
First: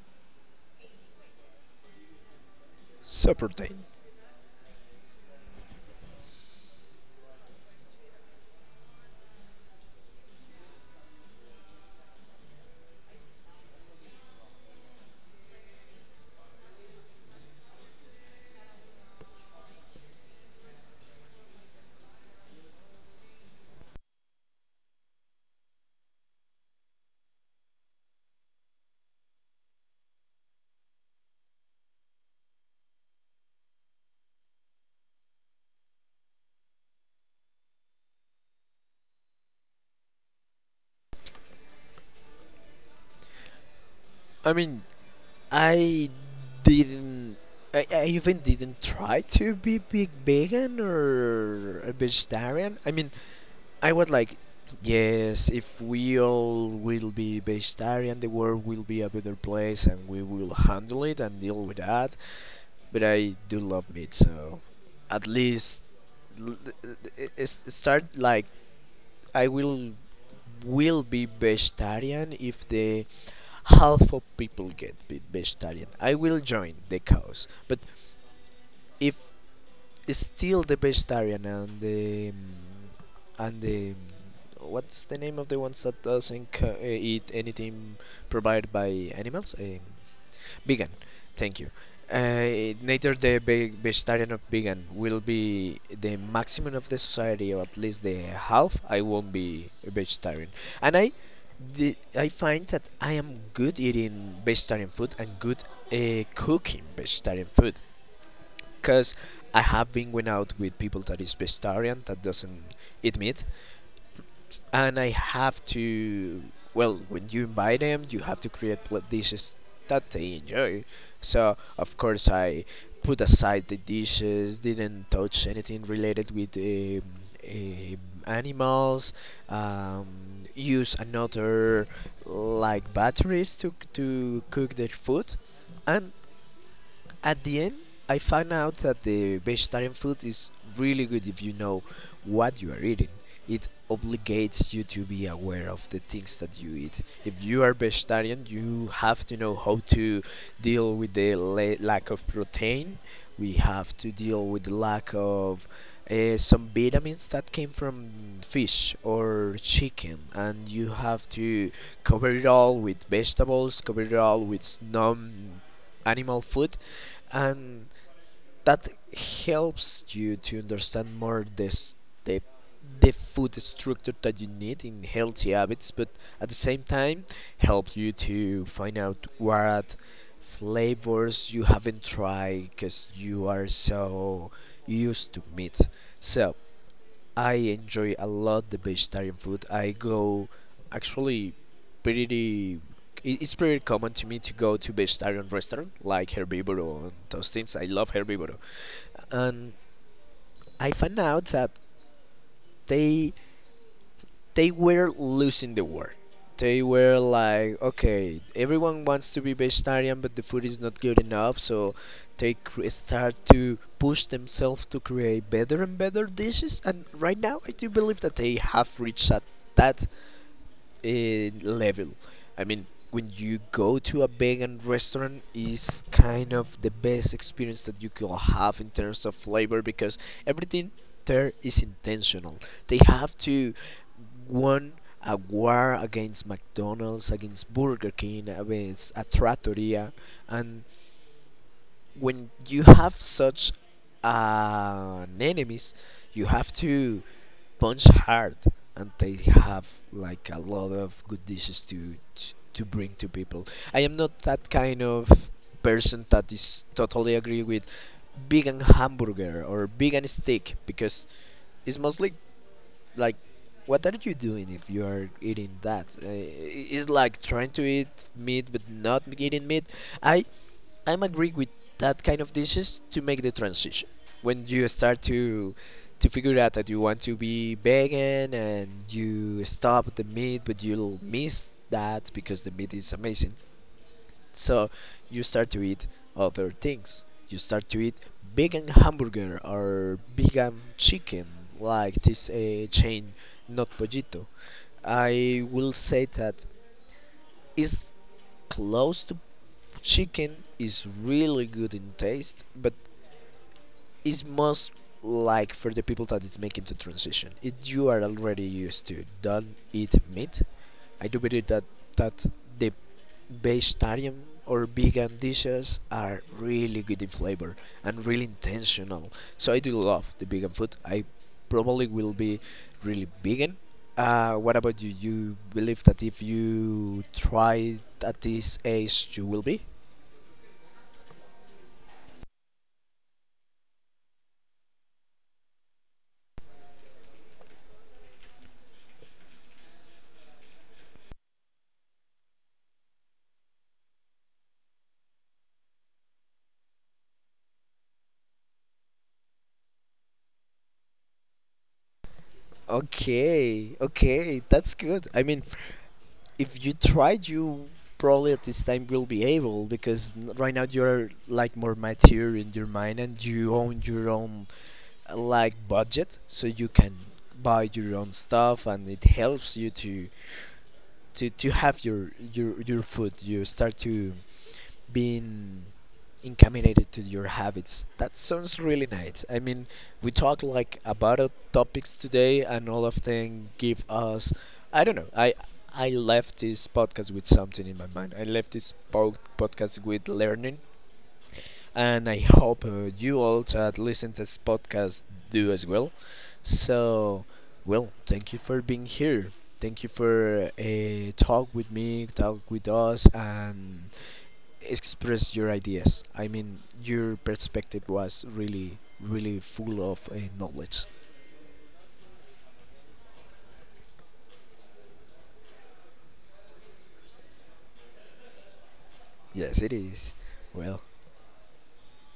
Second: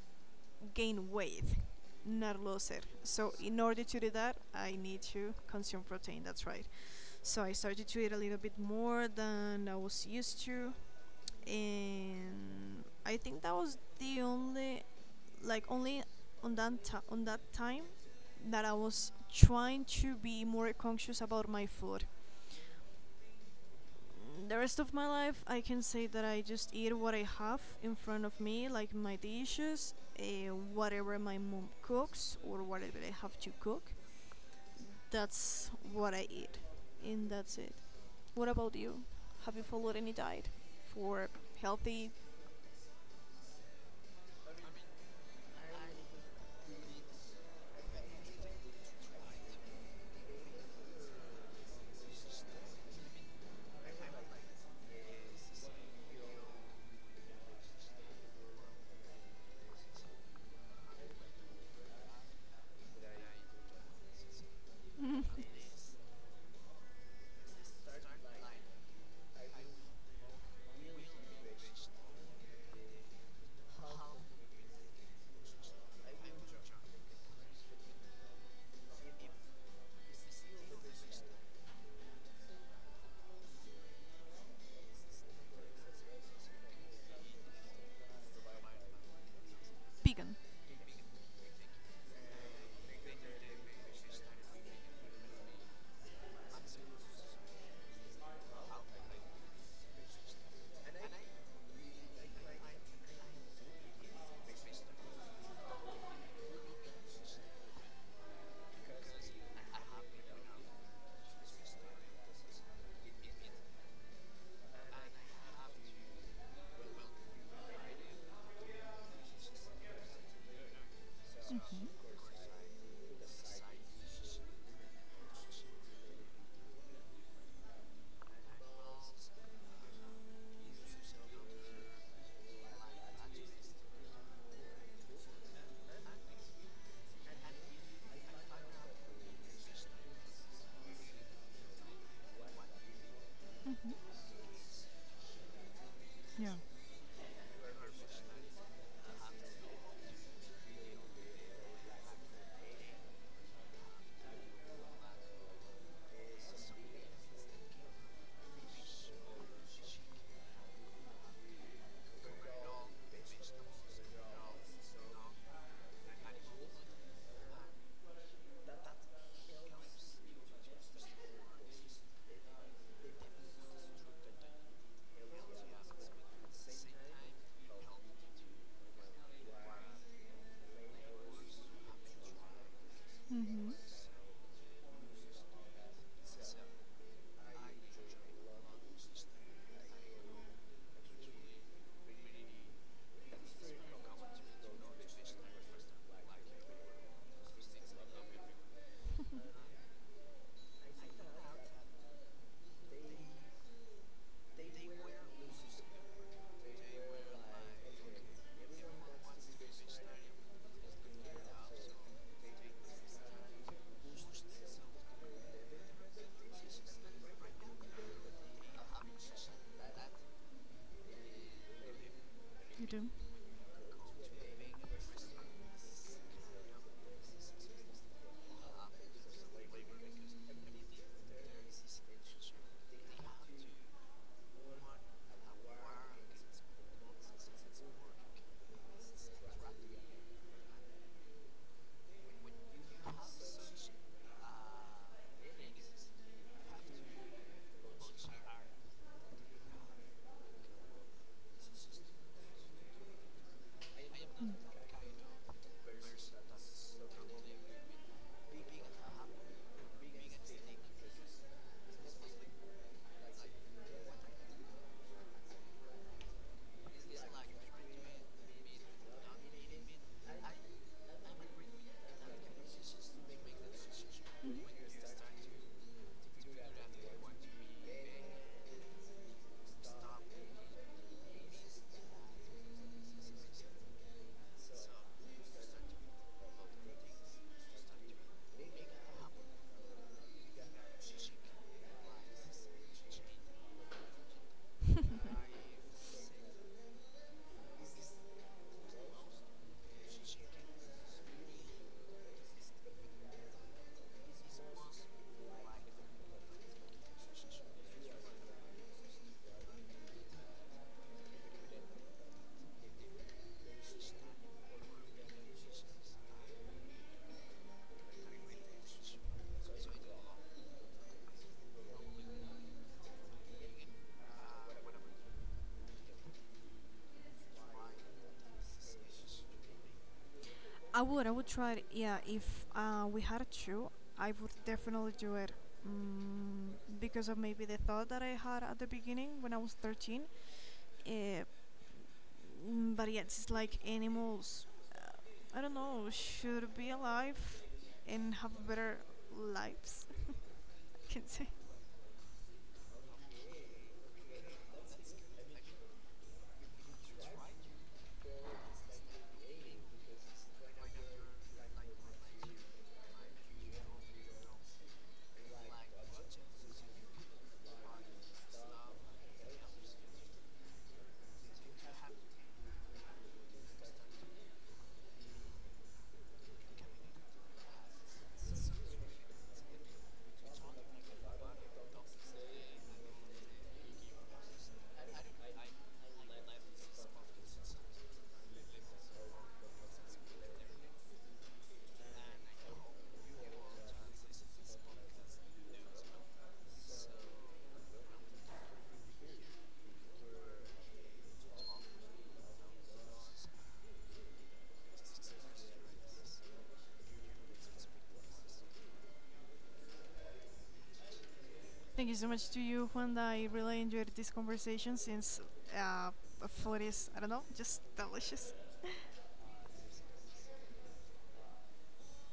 gain weight, not lose it. So
super
in order
pain.
to do that, I need to consume protein. That's right. So I started to eat a little bit more than I was used to, and I think that was the only, like only on that ti on that time, that I was trying to be more conscious about my food. The rest of my life, I can say that I just eat what I have in front of me, like my dishes, whatever my mom cooks, or whatever I have to cook. That's what I eat, and that's it. What about you? Have you followed any diet for healthy?
I mean, I didn't. I even didn't try to be big vegan or a vegetarian. I mean, I was like, yes, if we all will be vegetarian, the world will be a better place and we will handle it and deal with that. But I do love meat, so at least l- it's- it start like I will be vegetarian if the half of people get vegetarian. I will join the cause. But if is still the vegetarian and the what's the name of the ones that doesn't eat anything provided by animals? Um,
Vegan?
vegan. Thank you. Neither the vegetarian or vegan will be the maximum of the society, or at least the half. I won't be a vegetarian, and I find that I am good eating vegetarian food and good cooking vegetarian food because I have been going out with people that is vegetarian that doesn't eat meat, and I have to. Well, when you invite them, you have to create dishes that they enjoy. So of course I put aside the dishes, didn't touch anything related with um, animals. Um, use another like batteries to cook their food, and at the end, I found out that the vegetarian food is really good if you know what you are eating. It obligates you to be aware of the things that you eat. If you are vegetarian, you have to know how to deal with the lack of protein. We have to deal with the lack of some vitamins that came from fish or chicken, and you have to cover it all with vegetables, cover it all with non animal food, and that helps you to understand more the the food structure that you need in healthy habits, but at the same time help you to find out what flavors you haven't tried because you are
Hmm.
so used to meat. So I enjoy a lot the vegetarian food. I go actually pretty. It's pretty common to me to go to vegetarian restaurant like Herbivoro and those things. I love Herbivoro, and I found out that they they were losing the war. They were like, okay, everyone wants to be vegetarian, but the food is not good enough, so they start to push themselves to create better and better dishes. And right now, I do believe that they have reached that level. I mean,
You do.
when you go to a vegan restaurant, is kind of the best experience that you could have in terms of flavor because everything there is intentional. They have to won a war against McDonald's, against Burger King, against a trattoria, and when you have such an enemies, you have to punch hard, and they have like a lot of good dishes to to bring to people. I am not that kind of person that is totally agree with vegan hamburger or vegan steak because it's mostly like what are you doing if you are eating that, it's like trying to eat meat but not eating meat i I'm agree with that kind of dishes to make the transition when
Hmm.
you start to figure out that you want to be vegan and you stop the meat but you'll miss that because the meat is amazing, so you start to eat other things, you start to eat vegan hamburger or vegan chicken like this chain not pollito. I will say that it's close to chicken is really good in taste, but is most like for the people that is making the transition. If you are already used to don't eat meat, I do believe that that the vegetarian or vegan dishes are really good in flavor and really intentional. So I do love the vegan food. I probably will be really vegan. What about you? You believe that if you try at this age, you will be?
I would try it. Yeah, if we had a show, I would definitely do it. Mm, because of maybe the thought that I had at the beginning when I was 13. Uh, mm, but yeah, it's like animals, I don't know, should be alive and have better lives, (laughs) I can say.
Okay, okay, that's good. I mean, if you tried, you probably at this time will be able because right now you're like more mature in your mind and you own your own like budget, so you can buy your own stuff, and it helps you to to have your food. You start to being incaminated to your habits. That sounds really nice. I mean, we talked like about topics today, and all of them give us. I don't know. I left this podcast with something in my mind. I left this podcast with learning, and I hope you all that listen to this podcast do as well. So, well, thank you for being here. Thank you for talk with me, talk with us, and express your ideas. I mean, your perspective was really, really full of knowledge.
Thank you so much to you, Juan. I really enjoyed this conversation since uh, food is, I don't know, just delicious.
Yes, it is. Well,